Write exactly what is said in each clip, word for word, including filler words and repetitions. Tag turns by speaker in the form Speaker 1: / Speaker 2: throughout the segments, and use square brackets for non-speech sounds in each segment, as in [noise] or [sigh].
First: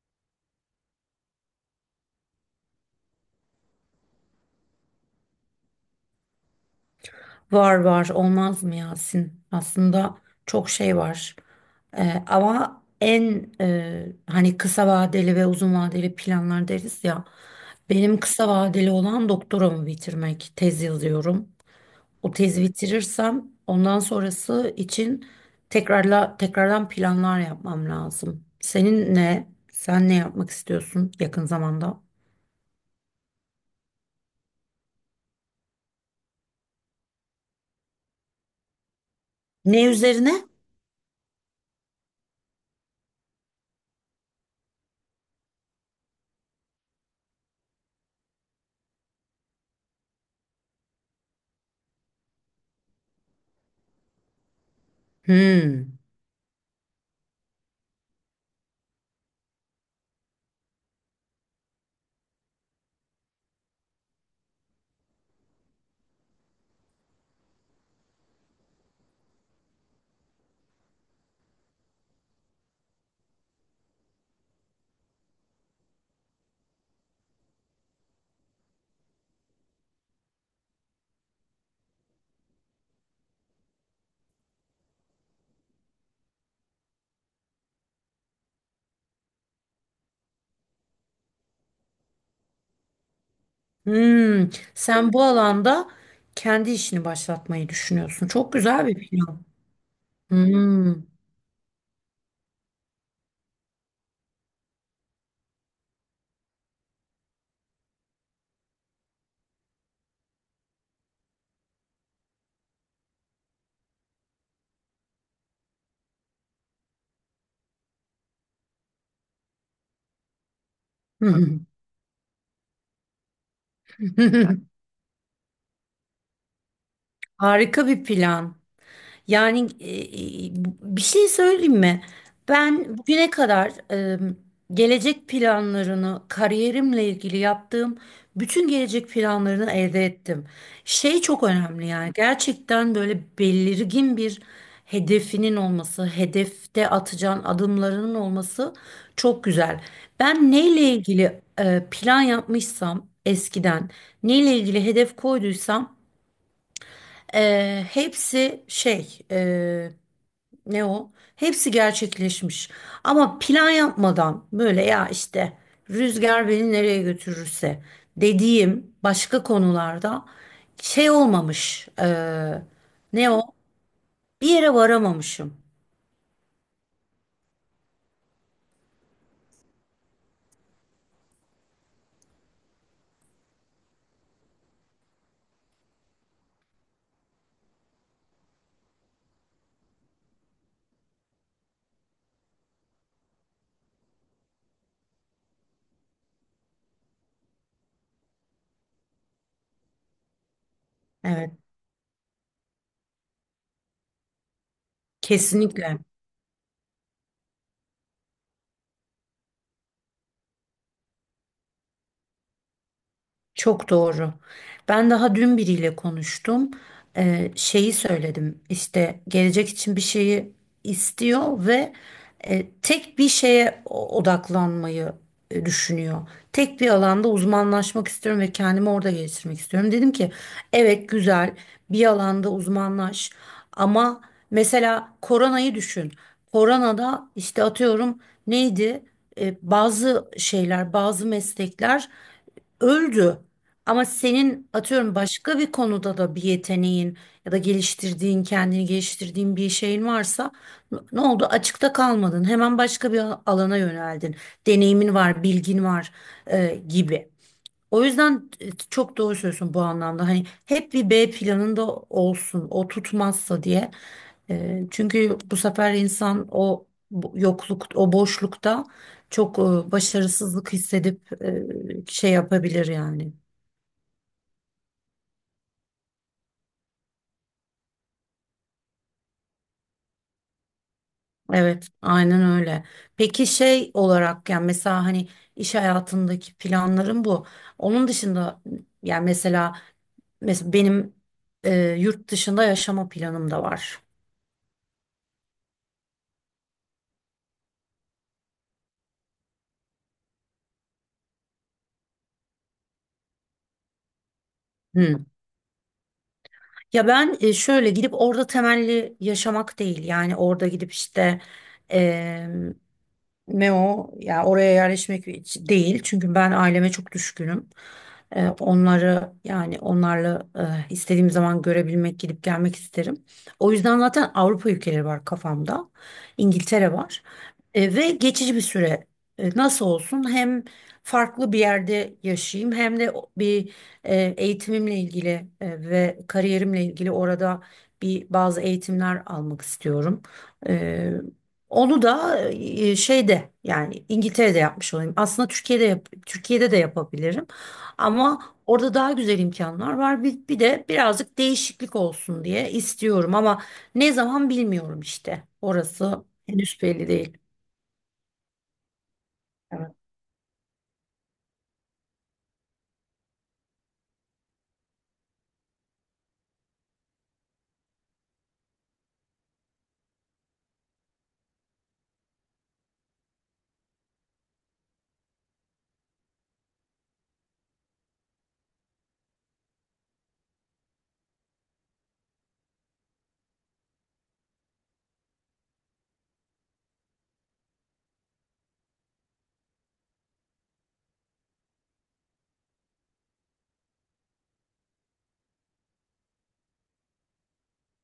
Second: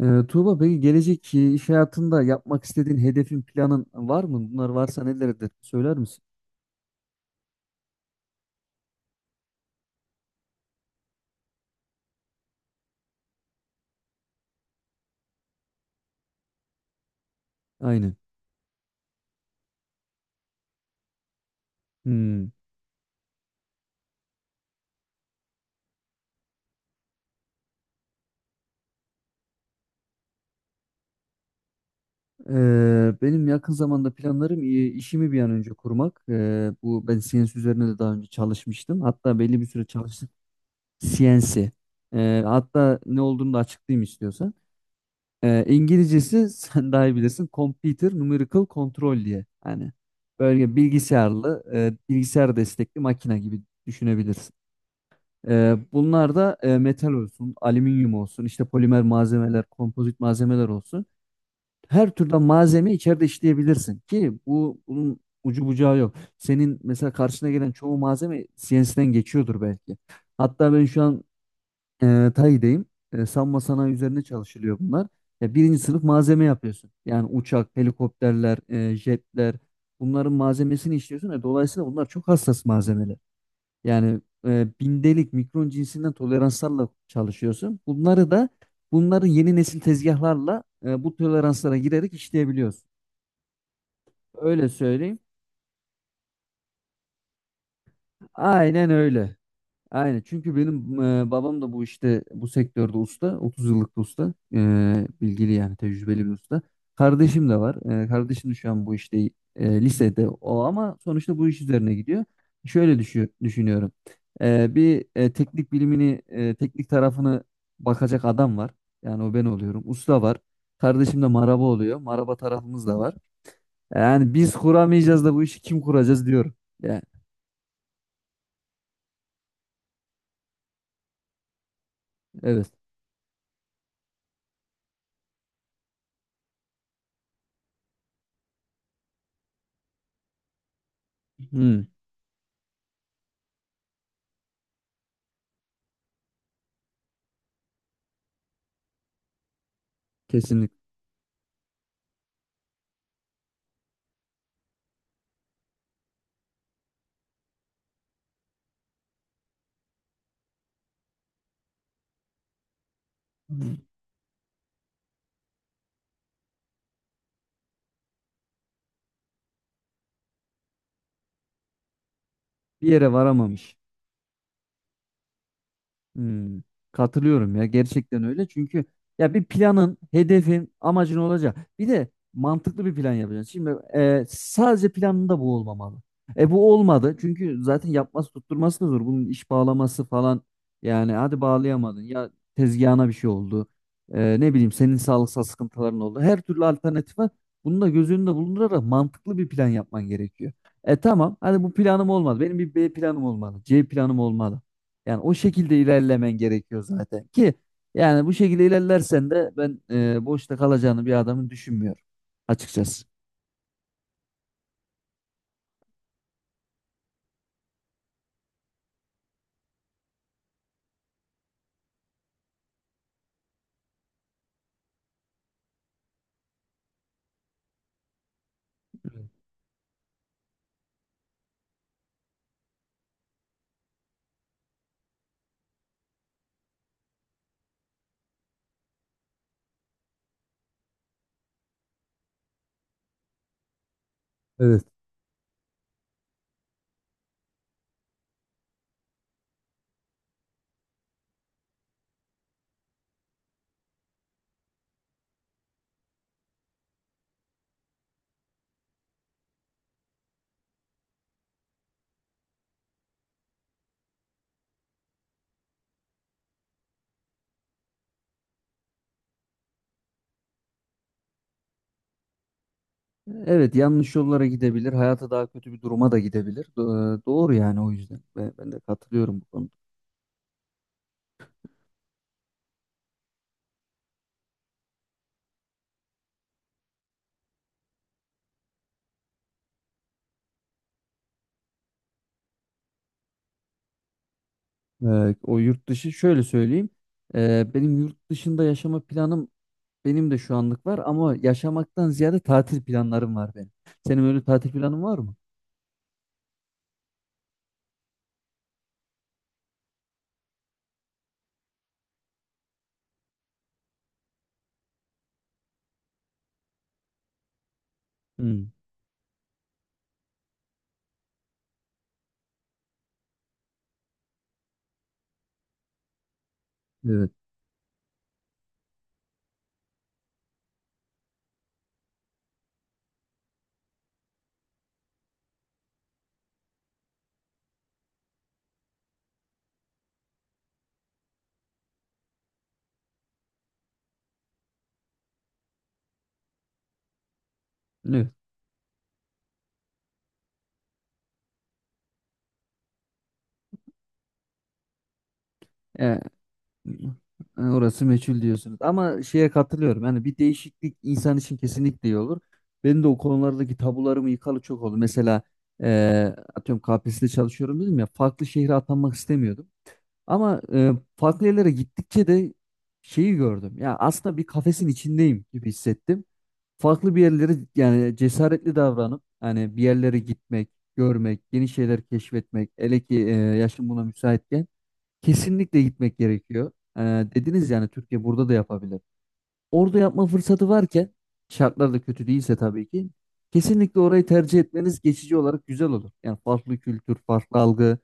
Speaker 1: Ee, Tuğba peki gelecek e, iş hayatında yapmak istediğin hedefin planın var mı? Bunlar varsa nelerdir? Söyler misin?
Speaker 2: Var var olmaz mı Yasin? Aslında çok şey var. Ee, ama en e, hani kısa vadeli ve uzun vadeli planlar deriz ya.
Speaker 1: Aynen.
Speaker 2: Benim kısa vadeli olan doktoramı bitirmek. Tez yazıyorum. O
Speaker 1: Hmm.
Speaker 2: tezi bitirirsem ondan sonrası için tekrarla tekrardan planlar yapmam lazım. Senin ne? Sen ne yapmak istiyorsun yakın zamanda?
Speaker 1: Ee, benim yakın zamanda planlarım e, işimi bir an önce kurmak. Ee, bu ben C N C üzerine de daha önce çalışmıştım. Hatta belli bir süre
Speaker 2: Ne
Speaker 1: çalıştım.
Speaker 2: üzerine?
Speaker 1: C N C. Ee, hatta ne olduğunu da açıklayayım istiyorsan. Ee, İngilizcesi [laughs] sen daha iyi bilirsin. Computer Numerical Control diye. Yani böyle bilgisayarlı, e, bilgisayar destekli makine gibi düşünebilirsin. Ee,
Speaker 2: Hmm.
Speaker 1: bunlar da e, metal olsun, alüminyum olsun, işte polimer malzemeler, kompozit malzemeler olsun. Her türden malzeme içeride işleyebilirsin ki bu bunun ucu bucağı yok. Senin mesela karşına gelen çoğu malzeme C N C'den geçiyordur belki. Hatta ben şu an e, T A I'deyim. E, savunma sanayi üzerine çalışılıyor bunlar. Ya birinci sınıf malzeme yapıyorsun. Yani uçak, helikopterler, e, jetler bunların malzemesini işliyorsun. E, dolayısıyla bunlar çok hassas malzemeler. Yani e, bindelik, mikron cinsinden toleranslarla çalışıyorsun. Bunları da bunları yeni nesil tezgahlarla e, bu toleranslara girerek işleyebiliyorsun.
Speaker 2: Hmm,
Speaker 1: Öyle
Speaker 2: sen
Speaker 1: söyleyeyim.
Speaker 2: bu alanda kendi işini başlatmayı düşünüyorsun. Çok güzel
Speaker 1: Aynen
Speaker 2: bir
Speaker 1: öyle.
Speaker 2: plan.
Speaker 1: Aynen çünkü benim
Speaker 2: Hmm.
Speaker 1: e, babam da bu işte bu sektörde usta, otuz yıllık bir usta. E, bilgili yani tecrübeli bir usta. Kardeşim de var. E, kardeşim de şu an bu işte, e, lisede o ama sonuçta bu iş üzerine gidiyor. Şöyle düşü- düşünüyorum. E, bir e, teknik bilimini e, teknik tarafını bakacak adam var, yani o ben oluyorum, usta var, kardeşim de maraba oluyor, maraba tarafımız da var. Yani biz
Speaker 2: [laughs]
Speaker 1: kuramayacağız da bu işi kim kuracağız diyorum. Yani,
Speaker 2: Harika bir plan. Yani e, e, bir şey söyleyeyim mi?
Speaker 1: evet.
Speaker 2: Ben bugüne kadar e, gelecek planlarını, kariyerimle ilgili yaptığım bütün gelecek planlarını elde ettim. Şey çok
Speaker 1: Hmm,
Speaker 2: önemli yani gerçekten böyle belirgin bir hedefinin olması, hedefte atacağın adımlarının olması çok güzel. Ben
Speaker 1: kesinlikle.
Speaker 2: neyle ilgili e, plan yapmışsam eskiden, neyle ilgili hedef koyduysam e, hepsi şey... e, ne o? Hepsi gerçekleşmiş. Ama plan yapmadan böyle ya işte rüzgar beni nereye götürürse dediğim başka konularda şey olmamış. Eee,
Speaker 1: Bir yere
Speaker 2: ne o?
Speaker 1: varamamış.
Speaker 2: Bir yere varamamışım.
Speaker 1: Hmm, katılıyorum ya, gerçekten öyle çünkü ya bir planın, hedefin, amacın olacak. Bir de mantıklı bir plan yapacaksın. Şimdi e, sadece planında bu olmamalı. E bu olmadı çünkü zaten yapması tutturması da zor. Bunun iş bağlaması falan, yani hadi bağlayamadın, ya tezgahına bir şey oldu. E, ne bileyim senin sağlıksal sıkıntıların oldu. Her türlü alternatif var. Bunu da göz önünde bulundurarak mantıklı bir plan yapman gerekiyor. E tamam,
Speaker 2: Evet,
Speaker 1: hadi bu planım olmadı. Benim bir B planım olmalı, C planım olmalı. Yani o şekilde
Speaker 2: kesinlikle.
Speaker 1: ilerlemen gerekiyor zaten ki yani bu şekilde ilerlersen de ben e, boşta kalacağını bir adamın düşünmüyorum açıkçası.
Speaker 2: Çok doğru. Ben daha dün biriyle konuştum. Ee, şeyi söyledim. İşte gelecek için bir şeyi istiyor ve e, tek bir şeye o- odaklanmayı e, düşünüyor. Tek bir alanda uzmanlaşmak istiyorum ve kendimi orada geliştirmek istiyorum. Dedim ki evet güzel bir alanda uzmanlaş ama mesela koronayı düşün. Koronada işte atıyorum neydi? E, bazı şeyler, bazı meslekler öldü. Ama senin
Speaker 1: Evet.
Speaker 2: atıyorum başka bir konuda da bir yeteneğin ya da geliştirdiğin, kendini geliştirdiğin bir şeyin varsa n- ne oldu? Açıkta kalmadın. Hemen başka bir al- alana yöneldin. Deneyimin var, bilgin var e, gibi. O yüzden e, çok doğru söylüyorsun bu anlamda. Hani hep bir B planında olsun, o tutmazsa diye. E, çünkü bu sefer insan o bu- yokluk, o boşlukta çok e, başarısızlık hissedip e, şey yapabilir yani.
Speaker 1: Evet, yanlış yollara gidebilir. Hayata daha kötü bir duruma da gidebilir. Do- e, Doğru yani, o yüzden. Ben, ben de katılıyorum bu konuda.
Speaker 2: Evet, aynen öyle. Peki şey olarak yani mesela hani iş hayatındaki planlarım bu. Onun dışında yani mesela mesela benim e, yurt dışında yaşama planım da var.
Speaker 1: Ee, o yurt dışı şöyle söyleyeyim. Ee, benim yurt dışında yaşama planım. Benim de şu anlık var ama yaşamaktan ziyade tatil planlarım var benim. Senin öyle tatil planın var
Speaker 2: Hmm.
Speaker 1: mı?
Speaker 2: Ya ben e, şöyle gidip orada temelli yaşamak değil yani orada gidip işte ne o? Ya oraya yerleşmek hiç değil. Çünkü ben aileme çok düşkünüm. Ee,
Speaker 1: Hmm,
Speaker 2: onları yani onlarla e, istediğim zaman görebilmek, gidip gelmek isterim. O yüzden zaten Avrupa ülkeleri var kafamda. İngiltere var.
Speaker 1: evet.
Speaker 2: E, ve geçici bir süre e, nasıl olsun hem farklı bir yerde yaşayayım hem de o- bir e, eğitimimle ilgili e, ve kariyerimle ilgili orada bir bazı eğitimler almak istiyorum. E, onu da e, şeyde yani İngiltere'de yapmış olayım. Aslında Türkiye'de yap- Türkiye'de de yapabilirim.
Speaker 1: Evet.
Speaker 2: Ama orada daha güzel imkanlar var. Bir, bir de birazcık değişiklik olsun diye istiyorum ama ne zaman bilmiyorum işte.
Speaker 1: E,
Speaker 2: Orası henüz belli değil.
Speaker 1: e, orası meçhul diyorsunuz. Ama şeye
Speaker 2: Evet.
Speaker 1: katılıyorum. Yani bir değişiklik insan için kesinlikle iyi olur. Benim de o konulardaki tabularımı yıkalı çok oldu. Mesela e, atıyorum K P S S'de çalışıyorum dedim ya. Farklı şehre atanmak istemiyordum. Ama e, farklı yerlere gittikçe de şeyi gördüm. Ya aslında bir kafesin içindeyim gibi hissettim. Farklı bir yerlere yani cesaretli davranıp hani bir yerlere gitmek, görmek, yeni şeyler keşfetmek, hele ki e, yaşım buna müsaitken kesinlikle gitmek gerekiyor. E, dediniz yani Türkiye burada da yapabilir. Orada yapma fırsatı varken şartlar da kötü değilse tabii ki kesinlikle orayı tercih etmeniz geçici olarak güzel olur. Yani farklı kültür, farklı algı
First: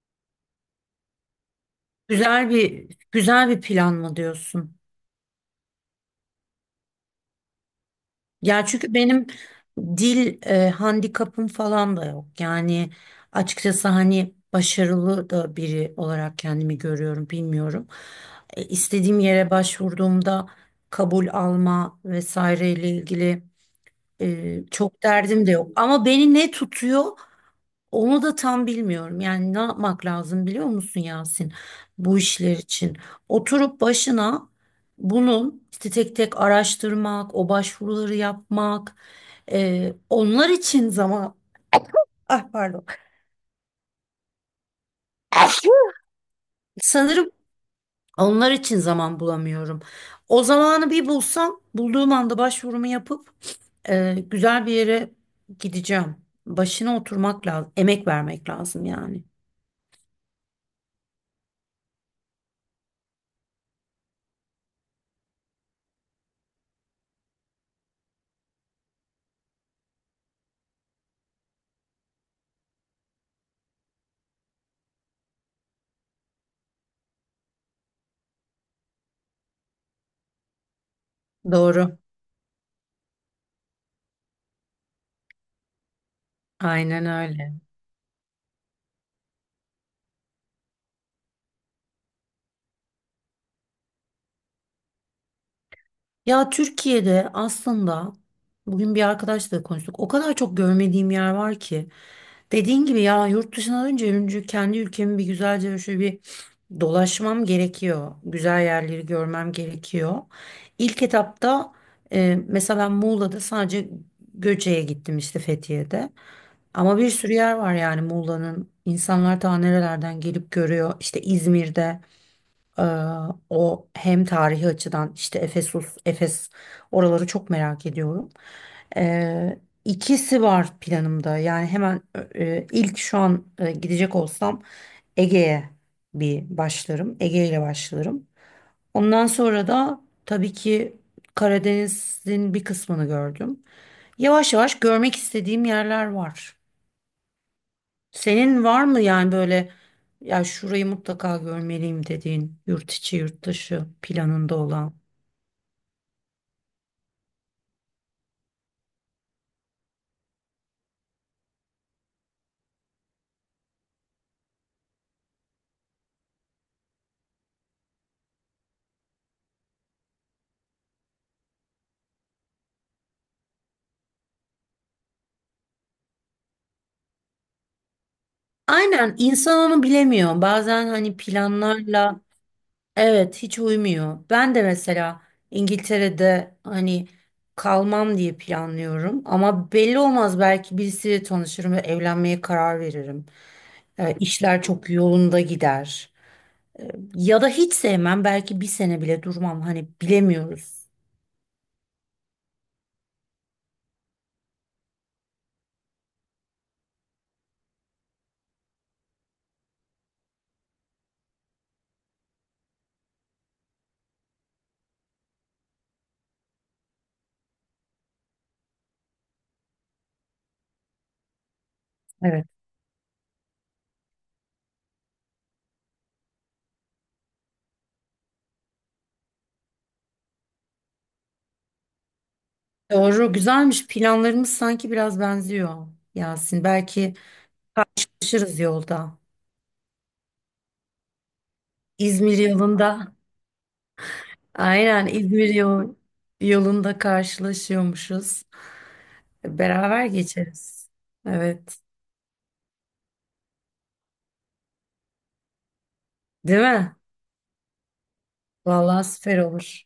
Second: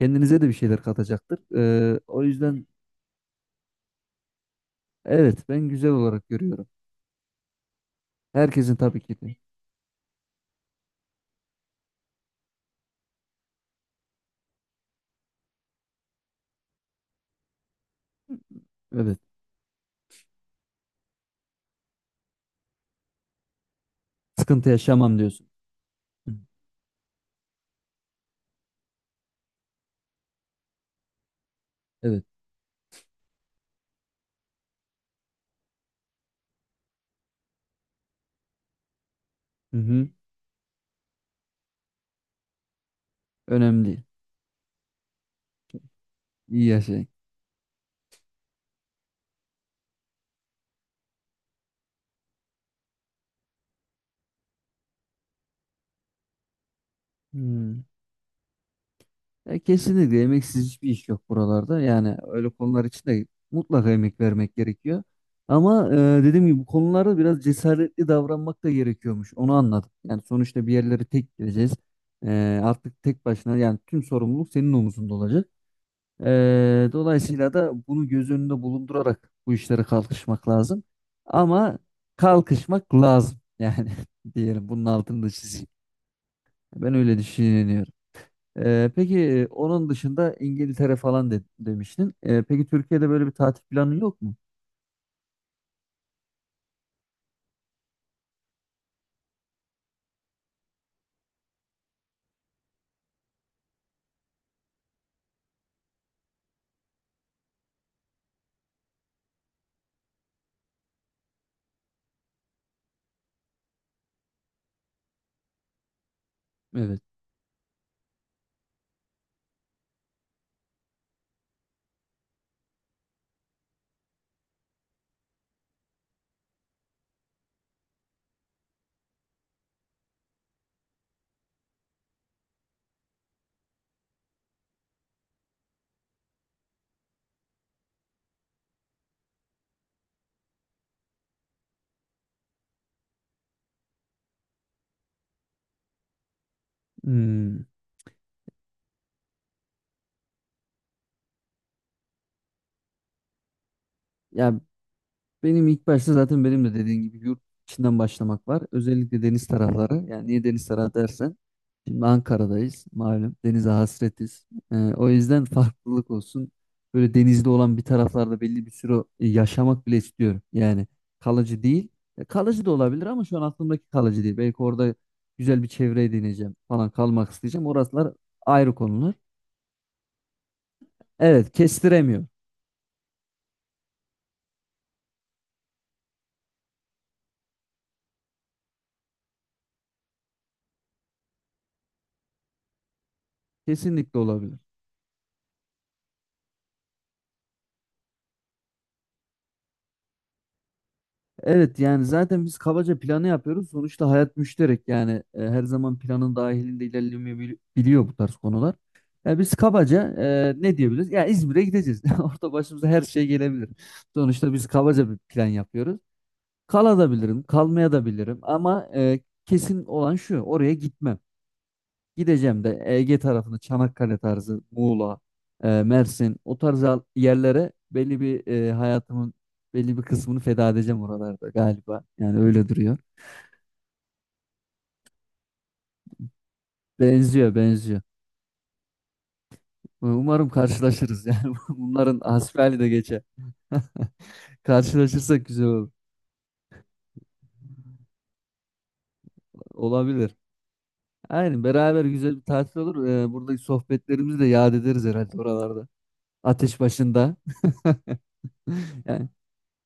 Speaker 1: kendinize de bir şeyler katacaktır. E, o
Speaker 2: Güzel
Speaker 1: yüzden
Speaker 2: bir güzel bir plan mı diyorsun?
Speaker 1: evet, ben güzel olarak görüyorum.
Speaker 2: Ya
Speaker 1: Herkesin
Speaker 2: çünkü
Speaker 1: tabii ki
Speaker 2: benim
Speaker 1: de.
Speaker 2: dil e, handikapım falan da yok. Yani açıkçası hani başarılı da biri olarak kendimi görüyorum, bilmiyorum. E,
Speaker 1: Evet.
Speaker 2: istediğim yere başvurduğumda kabul alma vesaireyle ilgili e,
Speaker 1: Sıkıntı
Speaker 2: çok
Speaker 1: yaşamam
Speaker 2: derdim
Speaker 1: diyorsun.
Speaker 2: de yok. Ama
Speaker 1: Hı,
Speaker 2: beni ne tutuyor? Onu da tam bilmiyorum. Yani ne yapmak lazım biliyor musun Yasin? Bu
Speaker 1: evet.
Speaker 2: işler için. Oturup başına bunun işte tek tek araştırmak, o başvuruları yapmak,
Speaker 1: Hı
Speaker 2: e,
Speaker 1: hı.
Speaker 2: onlar için zaman... Ah pardon.
Speaker 1: Önemli değil. İyi yaşayın.
Speaker 2: Sanırım onlar için zaman bulamıyorum. O zamanı bir bulsam, bulduğum anda başvurumu yapıp e, güzel bir yere gideceğim. Başına oturmak lazım,
Speaker 1: Hmm.
Speaker 2: emek vermek lazım yani.
Speaker 1: Ya kesinlikle emeksiz hiçbir iş yok buralarda. Yani öyle konular için de mutlaka emek vermek gerekiyor. Ama e, dediğim gibi bu konularda biraz cesaretli davranmak da gerekiyormuş. Onu anladım. Yani sonuçta bir yerlere tek gideceğiz. E, artık tek başına yani tüm sorumluluk senin omuzunda olacak. E, dolayısıyla da bunu göz önünde bulundurarak bu işlere kalkışmak lazım. Ama
Speaker 2: Doğru.
Speaker 1: kalkışmak lazım. Yani [laughs] diyelim, bunun altını da çizeyim. Ben
Speaker 2: Aynen
Speaker 1: öyle
Speaker 2: öyle.
Speaker 1: düşünüyorum. Ee, peki e, onun dışında İngiltere falan de- demiştin. Ee, peki Türkiye'de böyle bir tatil planı yok mu?
Speaker 2: Ya Türkiye'de aslında bugün bir arkadaşla da konuştuk. O kadar çok görmediğim yer var ki. Dediğin gibi ya yurt dışına dönünce önce kendi ülkemi bir güzelce şöyle bir dolaşmam gerekiyor. Güzel yerleri görmem gerekiyor. İlk etapta e, mesela ben Muğla'da sadece Göce'ye gittim işte Fethiye'de. Ama
Speaker 1: Evet.
Speaker 2: bir sürü yer var yani Muğla'nın. İnsanlar daha nerelerden gelip görüyor. İşte İzmir'de. Ee, o hem tarihi açıdan işte Efesus, Efes oraları çok merak ediyorum. Ee, ikisi var planımda. Yani hemen e, ilk şu an e, gidecek olsam Ege'ye bir başlarım. Ege ile başlarım. Ondan sonra da tabii ki Karadeniz'in bir kısmını gördüm. Yavaş yavaş görmek istediğim yerler var.
Speaker 1: Hmm.
Speaker 2: Senin var mı yani böyle ya şurayı mutlaka görmeliyim dediğin yurt içi yurt dışı planında
Speaker 1: Ya
Speaker 2: olan?
Speaker 1: benim ilk başta zaten benim de dediğin gibi yurt içinden başlamak var. Özellikle deniz tarafları. Yani niye deniz tarafı dersen, şimdi Ankara'dayız malum, denize hasretiz. Ee, o yüzden farklılık olsun. Böyle denizde olan bir taraflarda belli bir süre e, yaşamak bile istiyorum. Yani kalıcı değil. E, Kalıcı da olabilir ama şu an aklımdaki kalıcı değil. Belki orada güzel bir çevre edineceğim falan, kalmak isteyeceğim. Orasılar ayrı konular.
Speaker 2: Aynen insan onu bilemiyor. Bazen hani
Speaker 1: Evet,
Speaker 2: planlarla
Speaker 1: kestiremiyor.
Speaker 2: evet hiç uymuyor. Ben de mesela İngiltere'de hani kalmam diye planlıyorum ama belli olmaz belki birisiyle tanışırım ve evlenmeye karar veririm. Ee,
Speaker 1: Kesinlikle olabilir.
Speaker 2: işler çok yolunda gider. Ya da hiç sevmem belki bir sene bile durmam hani bilemiyoruz.
Speaker 1: Evet yani zaten biz kabaca planı yapıyoruz. Sonuçta hayat müşterek, yani e, her zaman planın dahilinde ilerlemeyebiliyor bu tarz konular. Ya biz kabaca e, ne diyebiliriz? Ya İzmir'e gideceğiz. [laughs] Orada başımıza her şey gelebilir. Sonuçta biz kabaca bir plan yapıyoruz. Kalabilirim, kalmaya da bilirim ama e, kesin olan şu, oraya gitmem.
Speaker 2: Evet.
Speaker 1: Gideceğim de Ege tarafını, Çanakkale tarzı, Muğla, e, Mersin o tarz al- yerlere belli bir e, hayatımın belli bir kısmını feda edeceğim oralarda galiba. Yani öyle duruyor.
Speaker 2: Doğru, güzelmiş. Planlarımız sanki biraz benziyor Yasin. Belki
Speaker 1: Benziyor, benziyor.
Speaker 2: karşılaşırız yolda.
Speaker 1: Umarım karşılaşırız yani. [laughs] Bunların
Speaker 2: İzmir
Speaker 1: hasbihali de
Speaker 2: yolunda.
Speaker 1: geçer. [laughs]
Speaker 2: Aynen
Speaker 1: Karşılaşırsak
Speaker 2: İzmir
Speaker 1: güzel olur.
Speaker 2: yol, yolunda karşılaşıyormuşuz. Beraber
Speaker 1: Olabilir.
Speaker 2: geçeriz.
Speaker 1: Aynen,
Speaker 2: Evet.
Speaker 1: beraber güzel bir tatil olur. Ee, buradaki sohbetlerimizi de yad ederiz herhalde oralarda.
Speaker 2: Değil
Speaker 1: Ateş
Speaker 2: mi?
Speaker 1: başında. [laughs]
Speaker 2: Vallahi
Speaker 1: Yani
Speaker 2: süper olur.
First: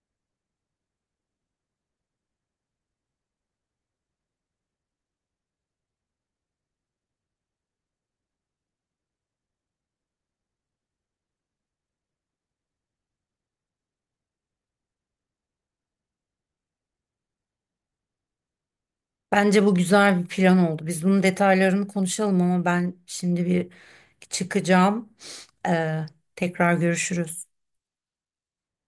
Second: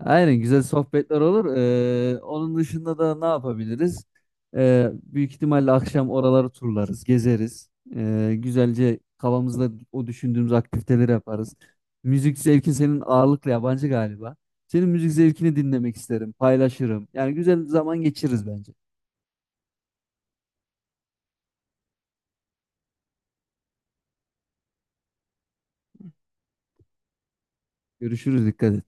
Speaker 1: aynen, güzel sohbetler olur. Ee, onun dışında da ne yapabiliriz? Ee, büyük ihtimalle akşam oraları turlarız, gezeriz. Ee, güzelce kafamızda o düşündüğümüz aktiviteleri yaparız. Müzik zevkin senin ağırlıklı yabancı galiba. Senin müzik zevkini dinlemek isterim, paylaşırım. Yani güzel zaman geçiririz bence.
Speaker 2: Bence bu güzel bir plan oldu. Biz bunun detaylarını konuşalım ama ben şimdi bir çıkacağım. Ee, tekrar görüşürüz.
Speaker 1: Görüşürüz, dikkat et.